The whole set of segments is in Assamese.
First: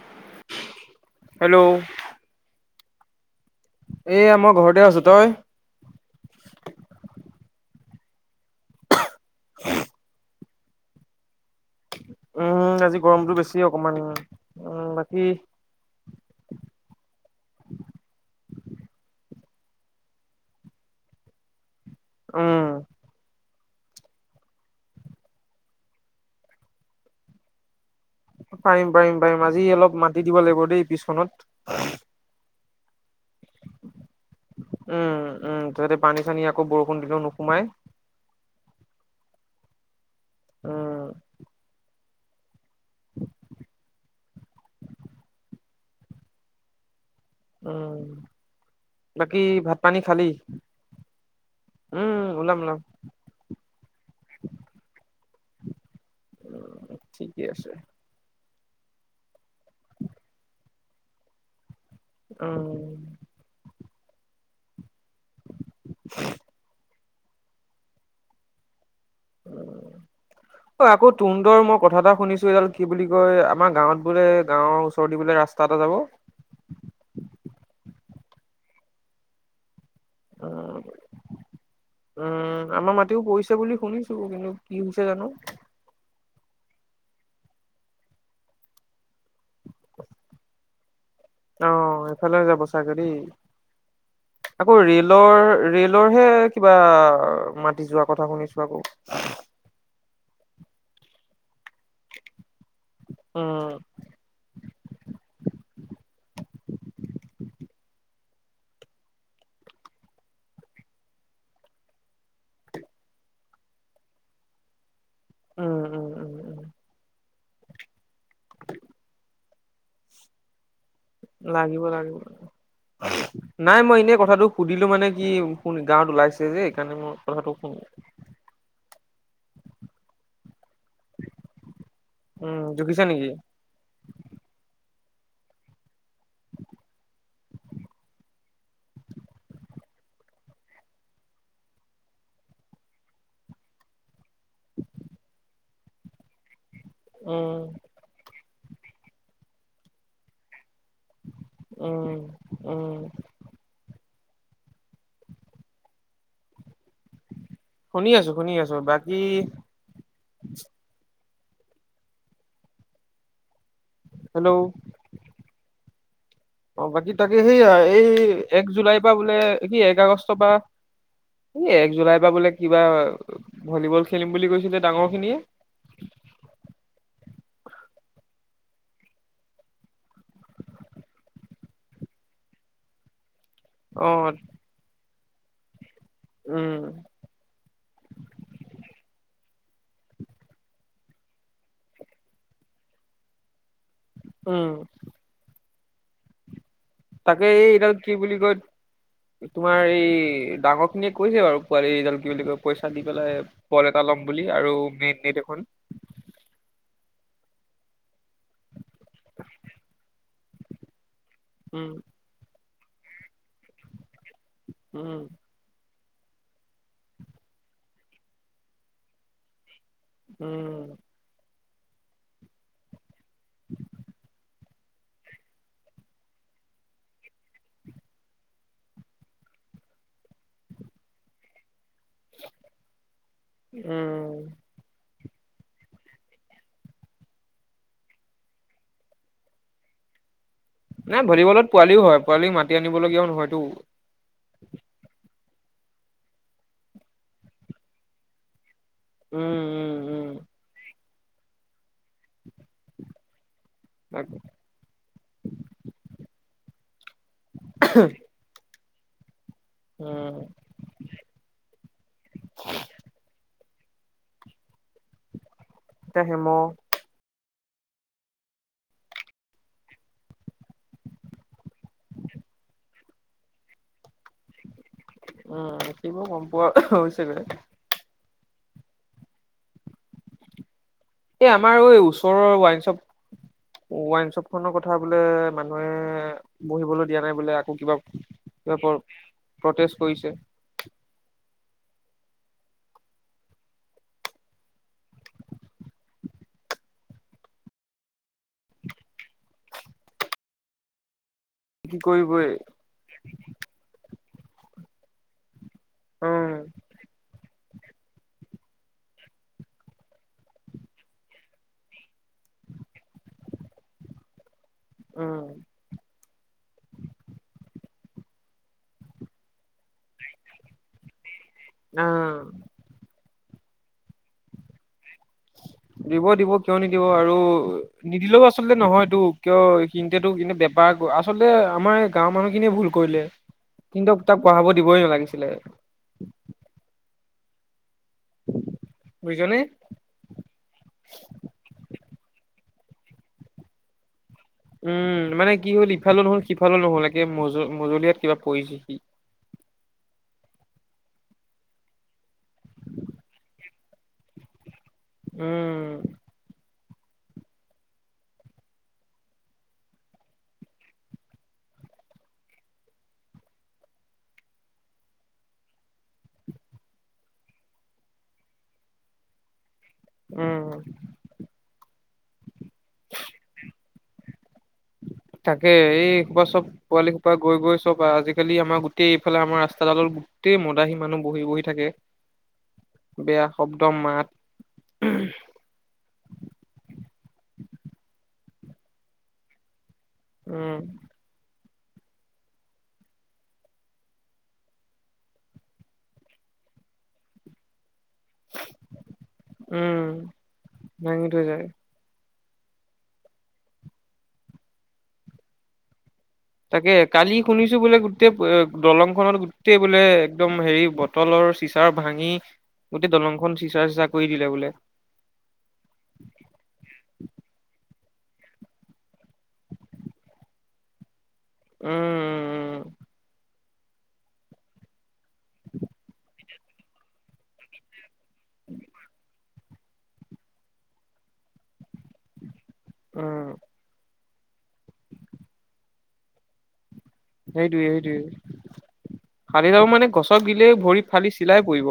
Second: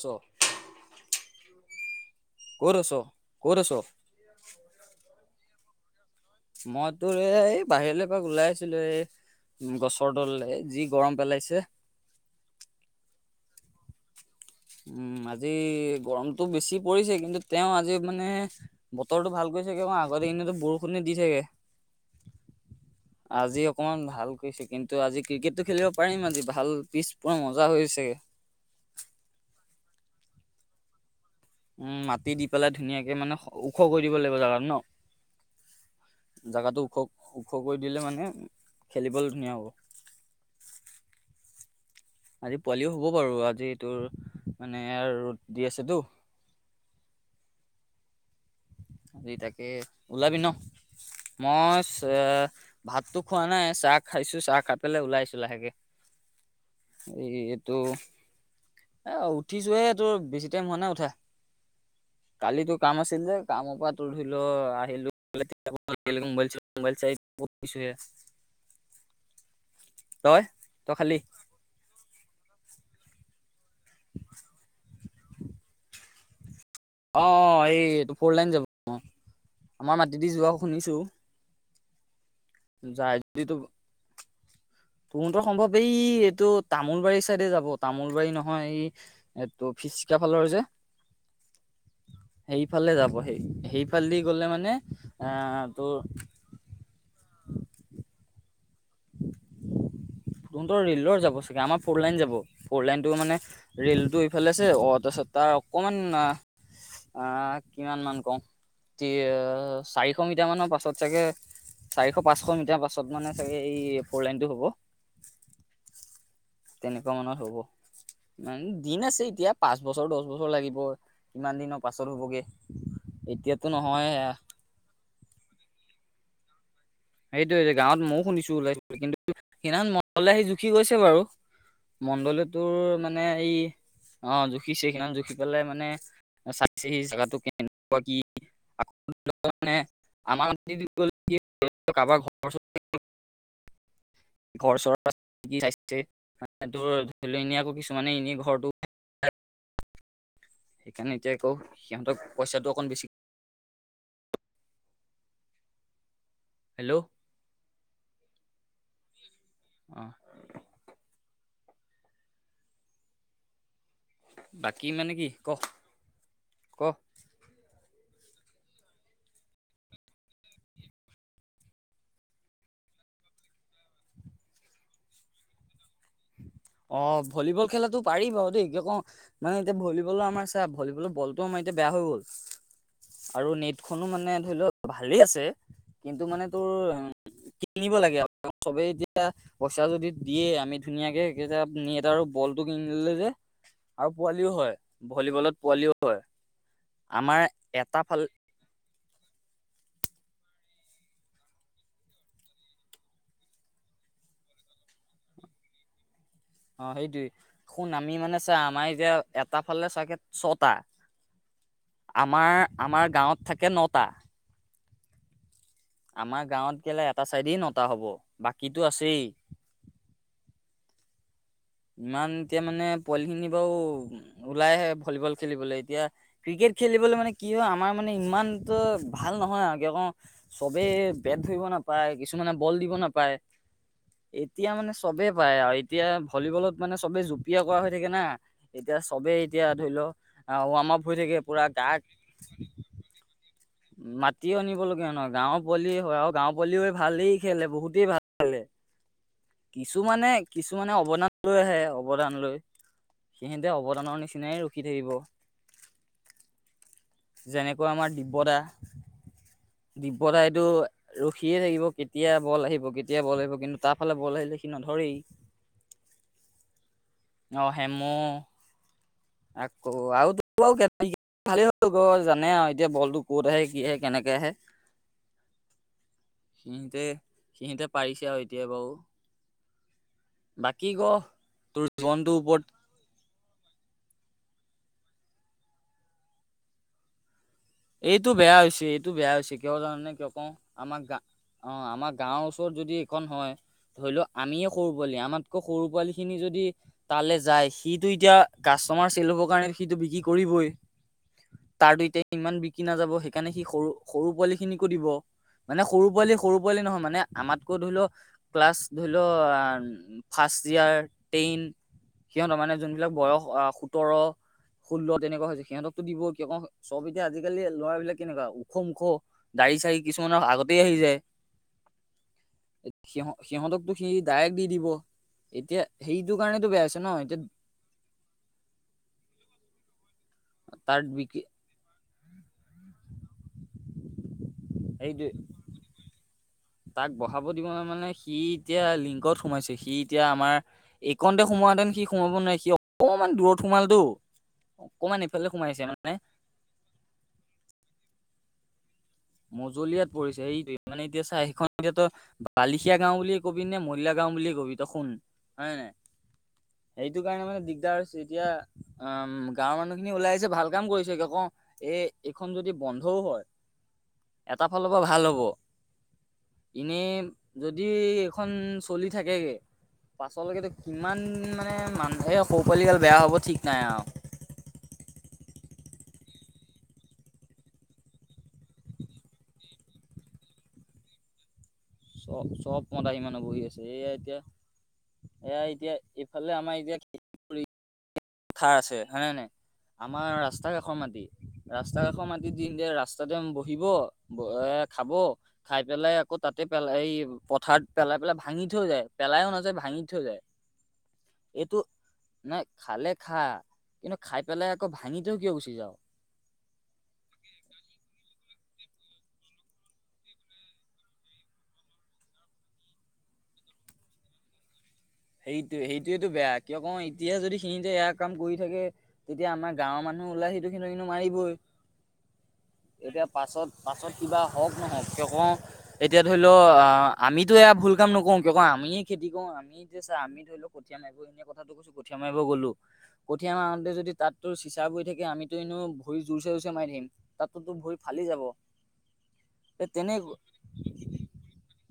চ [unintelligible] হেল্ল', ক'ত আছ্? এয়া মই ঘৰতে আছো। তই? মই তো এ বাহিৰলৈ এপাক ওলাই আহিছিলো এই গছৰ তললে। যি গৰম পেলাইছে। উম, আজি গৰমতো বেছি অকণমান উ। উম, আজি গৰমটো বেছি পৰিছে কিন্তু তেওঁ আজি মানে বতৰটো ভাল কৰি চেগে ক আগ দিন এনেইতো বৰষুণে দি থাকে। অ। আজি অকমান ভাল কৰিছে, কিন্তু আজি ক্ৰিকেটটো খেলিব পাৰিম আজি ভাল পিছ পুৰা মজা হৈ আছেগে। পাৰিম পাৰিম পাৰিম আজি অলপ মাটি দিব লাগিব দেই পিছখনত। উম মাটি দি পেলাই ধুনীয়াক কে মানে খ ওখ কৰি দিব লাগিব জাগাতো উম উম তাতে পানী চানী ন? আকৌ জাগাতো ওখ বৰষুণ দিলেও ওখ নোসোমাই কৰি দিলে মা মানে খেলিবলে ধুনীয়া হ'ব। অ। আজি পোৱালিও হ'ব বাৰু, আজি তোৰ মানে এৰ ৰ'দ দি আছেটো। উম, বাকী তাকে ভাত পানী খালি। ওলাবি ন মই উম ওলাম ওলাম ভাততো খোৱা নাই চাহ খাইছো চাহ খাই পেলাই ওলাইছো। লাহেগে এই ঠিকে আছে এইটো এ উঠিছোহে তোৰ বেছি টাইম হোৱা নাই উঠা কালিতো উম কাম আছিল যে মপাত উৰিলো আহোকাইলাইল চ [unintelligible] ব পছে উ, অ, তই আকৌ খালি তুন্দৰ মই কথা এটা শুনিছো এইডাল কি বুলি কয় আমাৰ গাৱত বোলে গাৱৰ ওচৰদি বোলে ৰাস্তা এটা যাব। অ অ এই এইটো ফৰ লাইন যাব অ আমাৰ মাটি দি যোৱা উম শুনিছো উম, আমাৰ মাটিও পৰিছে বুলি শুনিছো কিন্তু কি হৈছে জানো তহতৰ সম্ভৱ এই এইটো তামোল বাৰী চাইডে যাব তামোল বাৰী নহয় এই এইটো ফিচকা ফালৰ যে আহ এইফালে যাব সেইফালে চাগে যাব দেই সেই সেইফালেদি গ'লে মানে আকৌ ৰেলৰ আহ - তোৰ ৰেলৰ হে কিবা মাতি যোৱা কথা শুনিছো। বাবু তহত ৰেলৰ যাব চাগে আমাৰ ফলাইন যাব। ফ'ৰ লাইনতটো মানে উম ৰেলতটো ইফালেছে অ, তাৰপিছত তাৰ অকমান আহ, কিমান মান কও চাৰিশ মিটাৰ মানৰ পাছত চাগে চাৰিশ পাঁচশ মিটাৰ পাছত মানে সেই এই পৰলাইনটো হব উম উম উম উম তেনেকুৱা মানত হব। উ দিন আছে এতিয়া পাঁচ বছৰ দহ বছৰ লাগিব কিমান দিনৰ লাগিব পাছত লাগিব হ'বগে এতিয়াতো নাই মই এনেই নহয় কথাটো সুধিলো মানে কি কোন গাৱত ওলাইছে। যে সেইকাৰণে মোৰ কথাটো সেইটোয়ে শুন যে গাৱত মইও শুনিছো ওলাই কিন্ত সদি মন আহি জুখি গৈছে বাৰু মণ্ডল উম তোৰ জুখিছে মানে নেকি এই অ, জুখি চখ স জুখি পেলাই মানে চাইছে সি জোগাতটো কেনেকুৱা কি? মান আমাৰ য কাৰোবাৰ ঘৰ ঘৰ চ চাইছে তোৰ ধৰি ল উম এনে আকৌ কিছুমানে এনেই ঘৰটো সেইকাৰণে এতিয়া আকৌ উম সিহতক পইচাটো উম অকণ বেছি হেল্ল' অ শুনি আছো শুনি আছো বাকী হেল্ল', বাকী মানে কি ক ক অ, বাকী তাকে সেইয়া এই এক জুলাইৰ পৰা বোলে কি এক আগষ্টৰ পৰা এই এক জুলাইৰ পৰা বোলে কিবা ভলীবল খেলিম বুলি কৈছিলে ডাঙৰ খিনিয়ে উম, অ ভলীবল খেলাতো পাৰি দেই কিয় কও মানে এতিয়া ভলীবলৰ আমাৰ চা ভলীবলৰ বলটো আমাৰ এতিয়া বেয়া হৈ গ'ল আৰু নেটখনো অ মানে ধৰি লও ভালেই আছে। কিন্তু মানে তোৰ উম কিনিব লাগে চবেই এতিয়া পইচা যদি দিয়ে আমি ধুনীয়াকে ন ত আৰু বলটো কিনি দিল যে আৰু পোৱালিও উম হয় ভলীবলত পোৱালিও হয়। আমাৰ তাকে এই এইডাল এটা কি ফাল বুলি কয় তোমাৰ এই ডাঙৰ আখিনিয়ে কৈছে বাৰু পোৱালিডাল কি বুলি কয় পইচা দি পেলাই বল এটা ল'ম বুলি আৰু মেইন ন দেখোন। [inaudible] অ সেইটোৱেই শুন আমি মানে চা আমাৰ এতিয়া এটা ফালে চাগে ছটা উম আমাৰ আমাৰ গাৱত থাকে নটা। উম, আমাৰ গাৱত গলে এটা চাইডেই নটা হব বাকীতো আছেই। উম, ইমান এতিয়া মানে পলিখিনি বাৰু ওলাই আহে। ভলীবল খেলিবলে এতিয়া ক্ৰিকেট খেলিবলৈ মানে কি হয় আমাৰ মানে ইমানত ভাল নহয় আৰু। অ, চবেই বেট ধৰিব না পায় কিছুমানে বল দিব নাপায় উম এতিয়া মানে চবে পায় আৰু এতিয়া ভলীবলত মানে চবে জুপিয়া কৰা হৈ থাকে না এতিয়া চবেই এতিয়া ধৰি লও ৱাৰ্ম আপ হৈ নাই থাকে পুৰা ভলীবলত পোৱালিও হয় পোৱালিক মাতি আনিবলগীয়াও নহয়তো। মাতি আনিব লগগীয়া নহয় গাৱৰ পোৱালি হয় আৰু গাওৰ পোৱালি ভালেই খেলে বহুতেই ভাল খেলে। উম উম উম কিছুমানে-কিছুমানে অৱদান লৈ আহে অৱদান লৈ। সেইখিনিতে অৱদানৰ তাকে নিচিনাই ৰখি থাকিব। যেনেকৈ আমাৰ দিব্য দা। উম দিব্যতাইটো ৰখিয়ে থাকিব কেতিয়া বল আহিব কেতিয়া বল আহিব কিন্তু তাৰ ফালে বল আহিলে সি নধৰেই। দে হেম। অ' হেমো আকৌ আ [unintelligible] হেইটোকো জানে আৰু এতিয়া বলটো ক'ত আহে কি আহে কেনেকে আহে উম কিব গম পোৱা সিহতে- হৈছেগে সিহঁতে পাৰিছে আৰু। [unintelligible] এই আমাৰ তোৰ জীৱনটোৰ ওচৰৰ ওপৰত ৱাইনশ্বপ- ৱাইনশ্বপ খনৰ কথা কথা বোলে মানুহে বহিবলৈ দিয়া নাই বোলে। আকৌ কিবা এইটো বেয়া কিবা হৈছে- প্ৰ এইটো বেয়া হৈছে কিয় প্ৰটেষ্ট কাৰণে কৰিছে কিয় কওঁ আমাক গা অ' আমাৰ গাঁৱৰ ওচৰত যদি এইখন হয়। ধৰি লও আমিয়ে সৰু পোৱালি আমাতকৈ সৰু পোৱালি খিনি যদি তালে যায় সিটো এতিয়া গাছ কাষ্টমাৰ চেল হ'বৰ কাৰণে সিটো বিক্ৰী কৰিবই। কি তাৰো এতিয়া কৰিবই ইমান বিকি নাযাব সেইকাৰণে সি সৰু-সৰু পোৱালি খিনিকো দিব। মানে সৰু পোৱালি উম সৰু পোৱালি নহয় মানে আমাত ধৰিল ক্লাছ ধৰিল ফাৰ্ষ্ট ইয়াৰ তেন সিহঁতৰ মানে যোনবিলাক বয়স আ সোতৰ ষোল্ল তেনেকুৱা উম হৈছে সিহঁতকতো দিব কিয় ক চব এতিয়া আজিকালি ল'ৰা বিলাক কেনেকুৱা ওখ - ওখ দাৰি চাৰি কিছুমানৰ আগতেই আহি যায়। অ'। সিহ সিহঁতকতো সি ডাইৰেক্ট দি দিব এতিয়া সেইটো দিব- দিব কাৰণেতো কিয় বেয়া হৈছে নিদিব ন আৰু এতিয়া নিদিলেও আচলতে নহয় ইটো কিয় সিহঁতেটো তাৰ বেপাৰটো বিক্ৰী আচলতে আমাৰ এই গাঁৱৰ মানুহখিনিয়ে ভুল কৰিলে কিন্তু তাক পঢ়াব দিবই সেইটো নালাগিছিলে। পঢ়াব দিব মানে সি এতিয়া লিংকত বুজিছনে সোমাইছে সি এতিয়া আমাৰ এইকনতে সোমোৱাহেতেন সি সোমাব নোৱাৰে সি অকমান দূৰত সোমালতো। অকমান উম, এইফালে মানে কি সোমাইছে হ'ল মানে ইফালো নহ'ল সিফালো নহ'ল একে মজ মজলিয়াত কিবা পৰিছে সি। মজলিয়াত পৰিছে এইটোৱে মানে এতিয়া চা হেইখন এতিয়াতো বালিখিয়া গাও বুলিয়ে কবি নে মহিলা গাও বুলিয়ে কবি। [unintelligible] খোন হয় উম নাই। সেইটো কাৰণে মানে দিগদাৰ হৈছে এতিয়া অম গাঁৱৰ মানুহ খিনি ওলাই আহিছে ভাল কাম কৰিছে ক এ -এইখন যদি বন্ধও হয় এটা ফালৰ পৰা ভাল হ'ব। এনে যদি এইখন চলি থাকেগে। উম পাছলৈকে কিমান মানে মান এই সৌ পোৱালিগাল বেয়া হ'ব ঠিক নাই আৰু। তাকে এই সোপা চব পোৱালি সোপা গৈ- গৈ চব আজিকালি আমাৰ গোটেই এইফালে আমাৰ ৰাস্তাডালৰ গোটেই মদাহী মানুহ বহি-বহি থাকে। চব-চব মদাহী বেয়া বহি আছে শব্দ এয়া মাত এতিয়া এয়া এতিয়া এইফালে আমাৰ এতিয়া খাৰ আছে হয়নে নে নাই আমাৰ ৰাস্তাৰ উম কাষৰ মাটি। ৰাস্তা কাষৰ মাটি দি দে ৰাস্তাতে বহিব এ খাব খাই পেলাই আকৌ তাতে পেলাই পথাৰত পেলাই-পেলাই ভাঙি থৈ যায় পেলাইও নাযায় উম ভাঙি থৈ যায় ভাঙি থৈ যায় এইটো নাই খালে খা কিন্তু খাই পেলাই আকৌ ভাঙি থৈ কিয় গুচি যাৱ। তাকে কালি শুনিছো বোলে গোটেই দলংখনত গোটেই বোলে একদম হেৰি বটলৰ চিচাৰ ভাঙি গোটেই দলংখন চিচা, চিচা কৰি দিলে বোলে সেইটো, সেইটোৱেটো বেয়া কিয়নো এতিয়া যদি ইখিনিতে ইয়াক কাম কৰি থাকে তেতিয়া আমাৰ গাঁৱৰ মানুহ ওলাই সেইটো সিটো মাৰি উম দিয়ে এতিয়া পাছত পাছত কিবা হওক নহক কিয় ক এতিয়া ধৰি লও আহ আমিতো এয়া ভুল কাম নকৰো কিয় আমিয়ে খেতি কৰো আমি এতিয়া চা আমি ধৰি ল কঠীয়া মাৰিব এনে কথাটো কৈছো কঠীয়া মাৰিব গ'লো উম কঠীয়া মাৰোতে যদি বাটতো চিচা পৰি থাকে, আমিতো এনেও ভৰি জোৰচে, জোৰচে মাৰি থাকিম। তাততো সেইটোয়ে ভৰি সেইটোয়ে ফালি যাব ফালি যাব মানে তেনে গছক দিলেই ভৰি ফালি চিলাই পৰিব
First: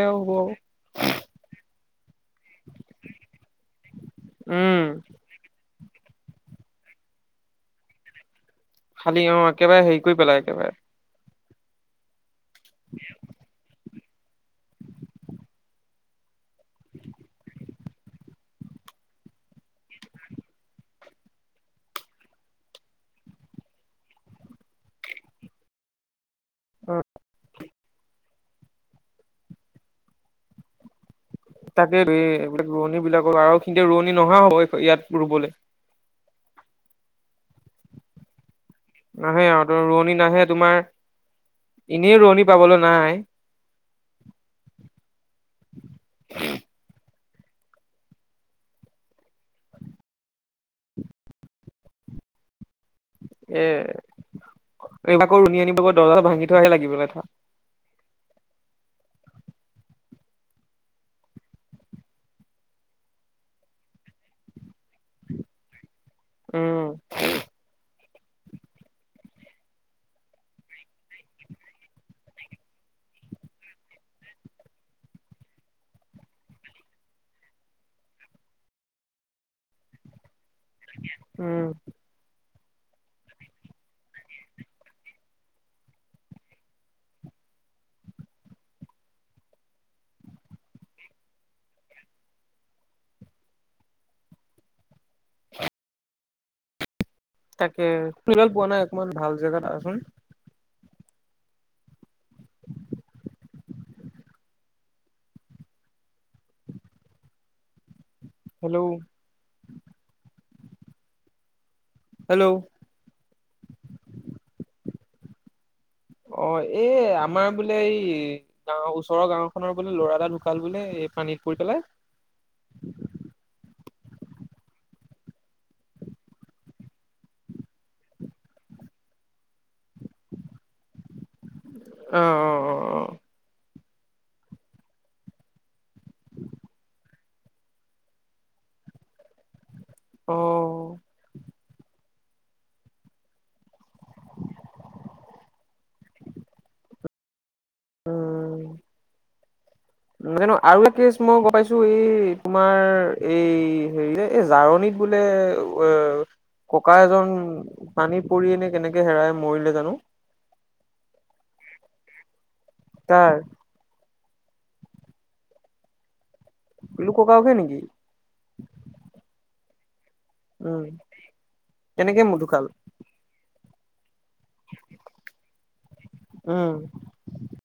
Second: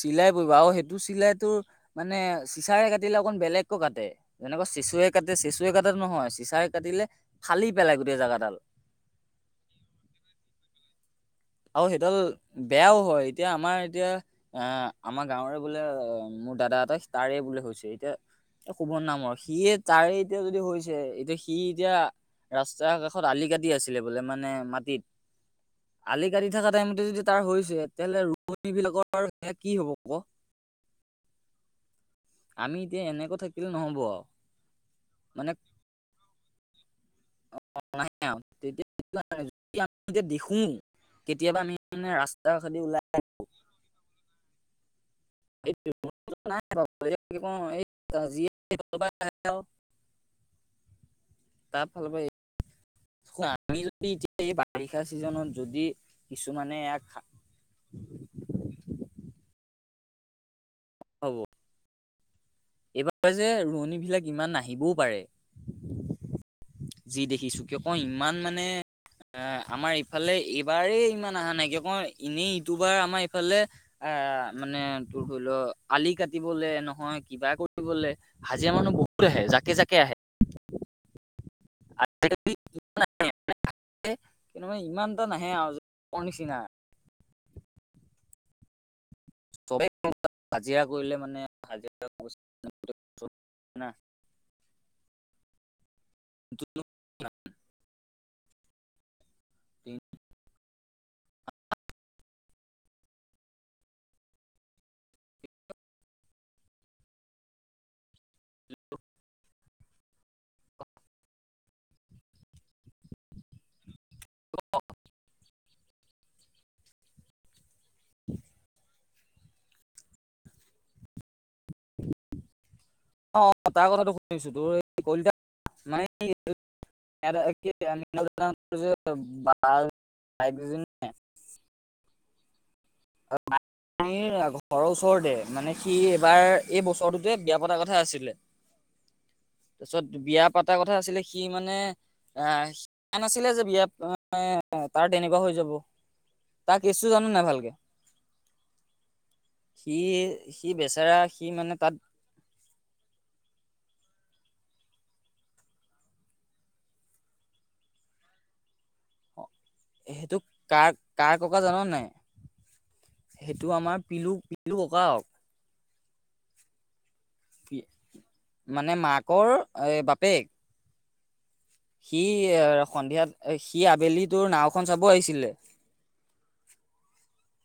চিলাই পৰিব আৰু সেইটো চিলাই তোৰ মানে চিচাৰে কাটিলে অকন বেলেগকৈ কাটে। আকৌ উম চেচুৱে কাটে চিচুৱে, কাটা নহয় চিচাই কাটিলে ফালি পেলাই গোটেই জেগাডাল ফালি অ একেবাৰে হেৰি কৰি পেলাই একেবাৰে আৰু সেইডাল বেয়াও হয়, এতিয়া আমাৰ এতিয়া আহ আমাৰ গাঁৱৰে বোলে মোৰ দাদা এটা তাৰে বোলে হৈছে এতিয়া সুুভন নামৰ সি তাৰে এতিয়া যদি হৈছে এতিয়া সি এতিয়া ৰাস্তা কাষত আলি কাটি আছিলে বোলে মানে মাটিত আলি কাটি থকা অ টাইমতে যদি তাৰ হৈছে। তেতিয়াহ'লে ৰুোৱনী বিলাকৰ সেয়া কি হ'ব ক [inaudible] এ ধেই এইবিলাক আমি ৰোৱনী এতিয়া এনেকৈ বিলাকৰ আৰু থাকিলে সিতে নহব ৰোৱনী আৰু নহয় ইয়াত মানে ৰুবলে [unintelligible] সেইটো কাৰণে নাহে আৰু যদি তোৰ আমি ৰোৱনী এতিয়া নাহে দেখো তোমাৰ। কেতিয়াবা আমি মানে এনেই ৰোৱনী ৰাস্তা পাবলৈ খান্দি দি নাই ওলাই আহো। [unintelligible] তাৰ ফালৰ পা এ আমি যদি এতিয়া এই বাৰিষা এইবিলাকৰ চিজনত ৰুনি আনিব যদি দৰ্জা ভাঙি থৈ আহে কিছুমানে লাগি এয়া পেলাই থা। [inaudible] হব এইবাৰ যে ৰোৱনী বিলাক ইমান নাহিবও পাৰে। উম যি দেখিছো কিয় মই ইমান মানে এ আমাৰ ইফালে এইবাৰেই ইমান অহা নাইকিয়া, মই এনেই ইটোবাৰ আমাৰ ইফালে আ মানে তোৰ ধৰি লও আলি কাটিবলে নহয় কিবা কৰিবলে হাজিৰা মানুহ বহুত আহে জাকে-জাকে আহে। উম'। [unintelligible] কিন্তু মানে ইমান এটা নাহে আৰু লোকৰ নিচিনা। [unintelligible] হাজিৰা কৰিলে মানে হাজিৰা। তাকে তাল পোৱা নাই অকমান ভাল জেগাত আহচোন। হেল্ল'। হেল্ল'। [unintelligible] অ' এ আমাৰ বোলে এই গাঁওৰ ওচৰৰ গাঁও খনৰ বোলে লৰা এটা ঢুকাল বোলে। পানীত পৰি পেলাই অ', -অ' তাৰ কথাটো শুনিছো তোৰ এই কলিতা মানে [unintelligible] অ', -অ', - অ'। অ ম ঘৰৰ ওচৰতে মানে সি এইবাৰ এই বছৰটোতে বিয়া পতা কথা আছিলে। তাৰ পিছত অ অ বিয়া পাতা কথা আছিলে সি। মানে আহ স নাছিলে যে বিয়াত তাৰ তেনেকুৱা হৈ যাব। তাক কেছটো জানো নে নাই ভালকে। উম, সি। জানো সি আৰু এ কেচ বেচেৰা মই সি গ মানে পাইছো তাত এই তোমাৰ এই হেৰি যে এই জাৰনীত বোলে অ। ককা এজন টানি পৰি এনে কেনেকে হেৰাই মৰিলে। জানো সেইটো কাৰ কাৰ ককা জানো নে কাৰ নাই সেইটো আমাৰ। পিলু পিলু ওকায়ক। পিলু ককাকহে নেকি মানে মাকৰ এ বাপ উম। কেনেকে সি ঢুকাল সন্ধিয়াত সি আবেলি তোৰ নাওঁখন চাব আহিছিলে। উম।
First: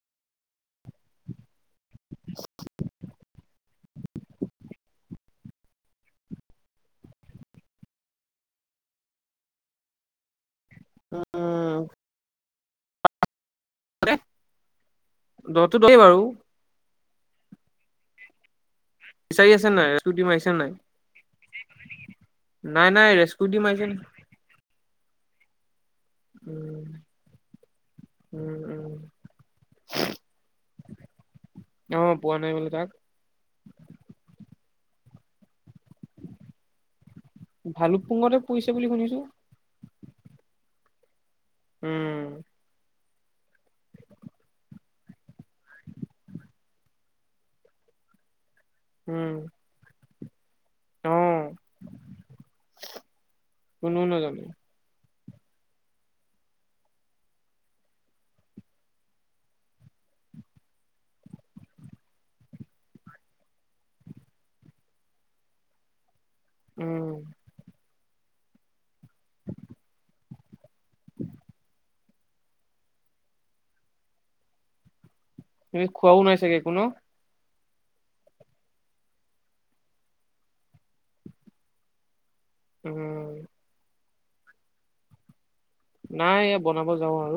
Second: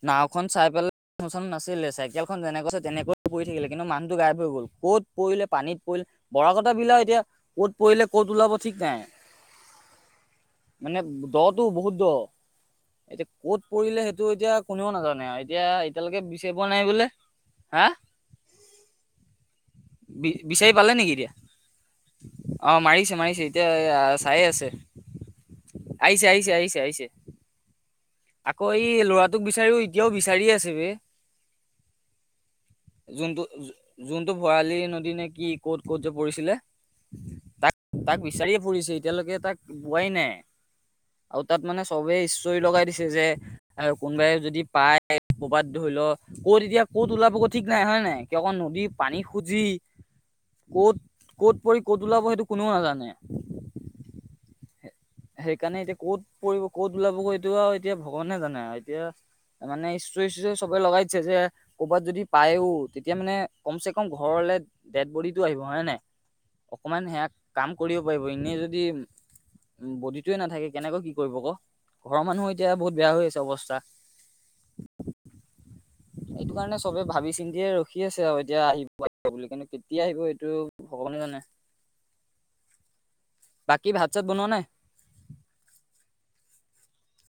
নাওঁখন চাই পেলাই চ নাছিলে। চাইকেলখন যেনেকৈ আছে তেনেকৈ পৰি থাকিলে কিন্তু মানুহটো গায়ব হৈ গ'ল ক'ত। পৰিলে পানীত পৰিলে বৰাকত বিলাক এতিয়া ক'ত পৰিলে ক'ত ওলাব ঠিক নাই। মানে দ টো উম বহুত দ এতিয়া। ক'ত পৰিলে সেইটো এতিয়া কোনেও নাজানে আৰু এতিয়া দহটো দহেই এতিয়ালৈকে বাৰু বিচাৰি পোৱা নাই। বোলে হা বিচাৰি আছে নাই ৰেস্কুটি বি মাৰিছে নাই বিচাৰি পালে নেকি এতিয়া। অ নাই নাই মাৰিছে মাৰিছে ৰেস্কুটি এতিয়া নাই চাই আছে। উম আহিছে-আহিছে-আহিছে-আহিছে। উম আকৌ এই উম ল'ৰাটোক বিচাৰিও এতিয়াও বিচাৰি আছে বে। অ পোৱা নাই বোলে তাক যোনটো-যোনটো ভৰালি নদী নে কি ক'ত ক'ত যে পৰিছিলে। তাক-তাক ভালুকপুঙতে বিচাৰিয়ে পৰিছে বুলি ফৰিছে শুনিছো এতিয়ালৈকে তাক পোৱাই নাই। আৰু তাত মানে চবে উম ইষ্টোৰী লগাই দিছে যে কোনোবাই যদি পায়। ক'বাত ধৰি লওঁ ক'ত এতিয়া ক'ত ওলাব কৈ ঠিক নাই হয় নে নাই কিয়নো। দি পানী উম খুজি। অ ক'ত-ক'ত পৰি ক'ত ওলাব সেইটো কোনেও নাজানে। কোনেও নাজানে সেইকাৰণে এতিয়া ক'ত পৰিব ক'ত ওলাবগৈ এইটো আৰু এতিয়া ভগৱানে জানে আৰু এতিয়া। মানে ইষ্টোৰি থিষ্টোৰি চবে লগাই দিছে যে ক'ৰবাত যদি পায়ই তেতিয়া মানে কমচে কম ঘৰৰ। ডেডবদিটো আহিব হয় নে নাই অকমান উম সেয়া কাম কৰিব পাৰিব এনে যদি। উ বডিটোৱে নাথাকে কেনেকৈ কি কৰিব ক ঘৰৰ মানুহো এতিয়া বহুত বেয়া হৈ আছে অৱস্থা [unintelligible] তুমি খোৱাও নাই চাগে কোনো। এ ৰখি আছে আৰু এতিয়া আহিব আৰু বুলি কিন্তু কেতিয়া আহিব এইটো ভগৱানে জানে। [unintelligible] উম। বাকী ভাত চাত বনোৱা নাই। নাই এ বনাব যাওঁ আৰু।